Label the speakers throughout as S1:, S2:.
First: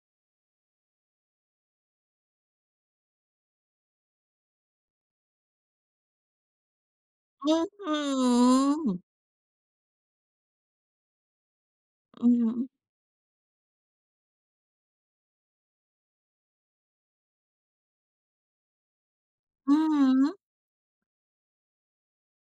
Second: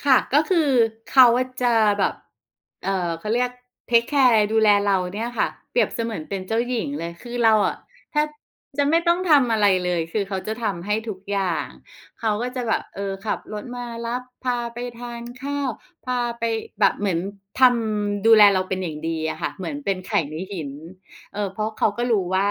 S1: ค่ะ ก็คือเขาจะแบบ เอ่อ เขาเรียกเทกแคร์ดูแลเราเนี่ยค่ะเปรียบเสมือนเป็นเจ้าหญิงเลย คือ
S2: อ
S1: เร
S2: ื้
S1: า
S2: อ
S1: อะ
S2: ฮื
S1: แทบจะไม่
S2: อ
S1: ต้องทำอะไรเลย คือเขาจะทำให้ทุกอย่าง
S2: อ
S1: เ
S2: ื
S1: ขา
S2: อฮ
S1: ก็จ
S2: ึ
S1: ะแบบ เออ ขับรถมารับ พาไปทานข้าว พาไปแบบ เหมือนทำ ดูแลเราเป็นอย่างดีอะค่ะ เหมื
S2: อ
S1: อ
S2: ื
S1: นเป็น
S2: อ
S1: ไข่
S2: ฮึ
S1: ในหิน เออ เพราะเขาก็รู้ว่า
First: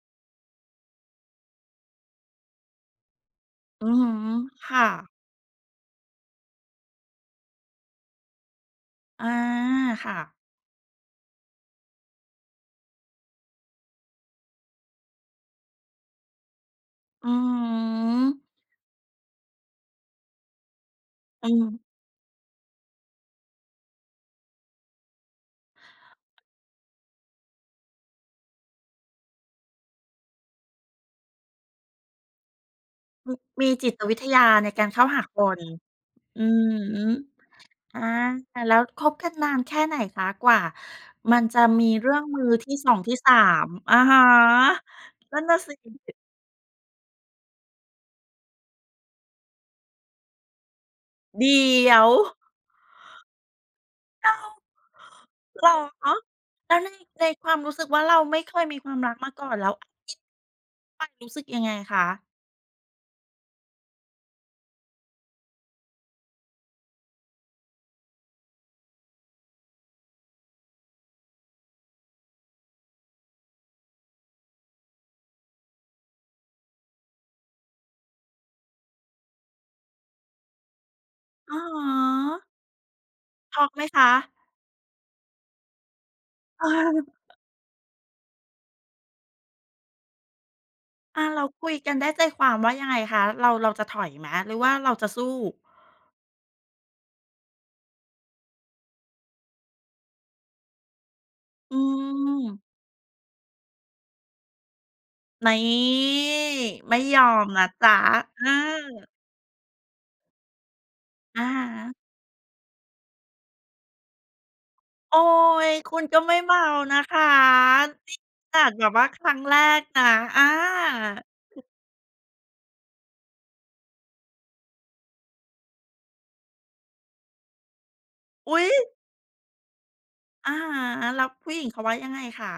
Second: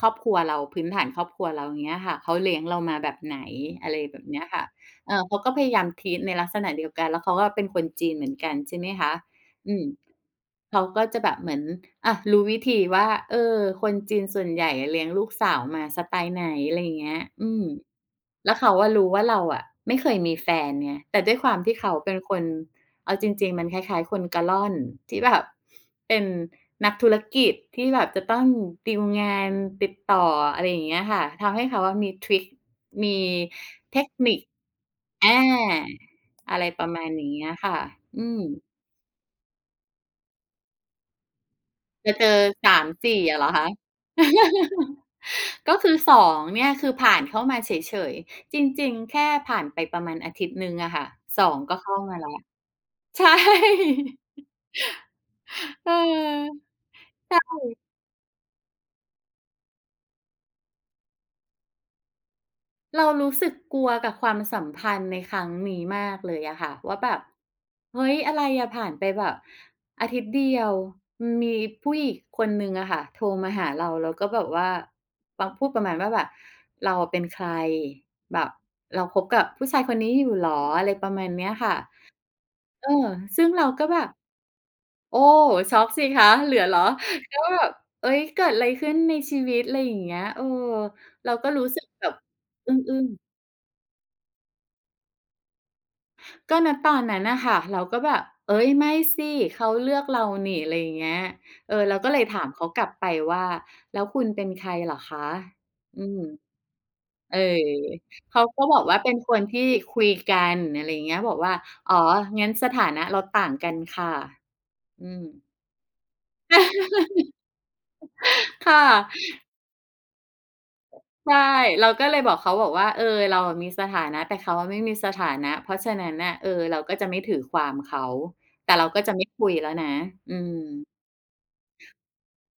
S1: ครอบครัวเรา พื้นฐานครอบครัวเรา เงี้ยค่ะ เขาเลี้ยงเรามาแบบไหน
S2: อื
S1: อะ
S2: อ
S1: ไร
S2: ฮึ
S1: แบบเนี้ยค่ะ
S2: ค่ะ
S1: เอ่อ เขาก็พยายาม treat ในลักษณะเดียวกัน แล้วเขาก็เป็นคนจีน เหมือนกัน ใช่ไหมคะ
S2: อา
S1: อืม
S2: ค่ะ
S1: เขาก็จะแบบเหมือน อา รู้วิธีว่า เออ คนจีนส่วนใหญ่เลี้ยงลูกสาวมาสไตล์ไหน อะไรอย่างเงี้ย
S2: อือ
S1: อืม
S2: ฮึ
S1: แล้วเขาอะรู้ว่าเราอะไม่เคยมีแฟนไง แต่ด้วยค
S2: อื
S1: วามที่
S2: ม
S1: เขาเป็นคน เอาจริง ๆ มันคล้าย ๆ คนกะล่อนที่แบบเป็นนักธุรกิจ ที่แบบจะต้องตีลงาน ติดต่อ อะไรอย่างเงี้ยค่ะ ทำให้เขาอะมีทริก มี
S2: อือ มีจิ
S1: เท
S2: ต
S1: ค
S2: วิท
S1: นิ
S2: ยา
S1: ค
S2: ในการเข้าหา
S1: อ
S2: ค
S1: า
S2: น อื
S1: อะไร
S2: อ
S1: ประ
S2: ฮ
S1: ม
S2: ึ
S1: าณอย่างเงี้ยค่ะ
S2: อา
S1: อือ
S2: แล้วคบกันนานแค่ไหนคะ กว่ามันจะมีเร
S1: จ
S2: ื่
S1: ะ
S2: อ
S1: เ
S2: ง
S1: จ
S2: ม
S1: อ
S2: ือท
S1: ส
S2: ี่
S1: า
S2: ส
S1: ม
S2: อง
S1: ส
S2: ที
S1: ี
S2: ่
S1: ่
S2: สา
S1: อะเหรอค
S2: ม?
S1: ะ?
S2: อะฮะ นั่นน่ะส
S1: ก
S2: ิ
S1: ็คือ 2 เนี่ย คือผ่านเข้ามาเฉย ๆ จริง ๆ แค่ผ่านไปประมาณอาทิตย์หนึ่งอะค่ะ ส
S2: เดี
S1: อง ก็เข
S2: ๋
S1: ้
S2: ย
S1: า
S2: ว
S1: มาแล้ว ใช่
S2: อ้าว! เหรอ
S1: เออ
S2: แล้ว
S1: ใ
S2: ใ
S1: ช
S2: น ในความ
S1: ่
S2: รู้สึกว่า เราไม่เคยมีความรักมาก่อน แล้ว มันรู้สึกยังไงคะ?
S1: เรารู้สึกกลัวกับความสัมพันธ์ในครั้งนี้มากเลยอะค่ะ ว่าแบบเฮ้ย อะไรอะ ผ่านไปแบบอาทิตย์เดียว มีผู้หญิงคนหนึ่งอะค่ะโทรมาหาเรา แล้วก็แบบว่ามาพูดประมาณว่าแบบ "เราอะเป็นใคร? แบบเราคบกับผู้ชายคนนี้อยู่เหรอ?" อะไรประมาณเนี้ย
S2: อะ
S1: ค่ะ
S2: ฮะ
S1: เออ ซึ่ง
S2: ช
S1: เร
S2: ็
S1: า
S2: อกไห
S1: ก
S2: ม
S1: ็แบ
S2: ค
S1: บ
S2: ะ?
S1: โอ้! ช็อกสิคะ เหลือเหรอ ก็แบบ "เอ๊ย เกิดอะไรขึ้นในชีวิต?" อะไรอย่างเงี้ย เออ
S2: อา
S1: เรา
S2: แล้
S1: ก
S2: ว
S1: ็รู
S2: ค
S1: ้
S2: ุย
S1: สึก
S2: กันไ
S1: แบ
S2: ด้
S1: บ
S2: ใจความว
S1: อึ
S2: ่ายังไง
S1: ้ง
S2: ค
S1: ๆ
S2: ะ? เรา เราจะถอยไหม หรือว่าเราจะสู้?
S1: ก็ ณ ตอนนั้นน่ะค่ะ เราก็แบบ "เอ๊ย ไม่สิ เขาเลือกเรานี่" อะไรอย่างเงี้ย เอ
S2: อื
S1: อ เราก็เลยถามเข
S2: ม
S1: ากลับไปว่า "แล้วคุณเป็นใครเหรอคะ?"
S2: นี่!
S1: อืม
S2: ไม่ยอ
S1: เออ
S2: มนะจ๊ะ
S1: เข
S2: เอ
S1: าก็บอกว่า
S2: อ
S1: เป็นคนที่คุยกัน อะไรอย่างเงี้ย บอ
S2: อ
S1: ก
S2: ะ
S1: ว่า
S2: ฮ
S1: "อ๋
S2: ะ
S1: อ งั้นสถานะเราต่างกันค่ะ" อื
S2: โอ๊
S1: ม
S2: ย! คุณก็ไม่เบานะคะ นี่ขนา
S1: ค
S2: ดอาจ
S1: ่
S2: แ
S1: ะ
S2: บบว่าครั้งแรกนะ อา
S1: ใช่ เราก็เลยบอกเขาบอกว่า "เออ เราอะมีสถานะ แต่เขาอะไม่มีสถานะ เพราะฉะนั้นน่ะ เออ เราก็จะไม่ถือความเขา"
S2: อุ๊ย!
S1: แต่เราก็จะไม่คุยแล้วนะ อื
S2: อะ
S1: ม
S2: ฮะ แล้วผู้หญิงเขาว่ายังไงคะ?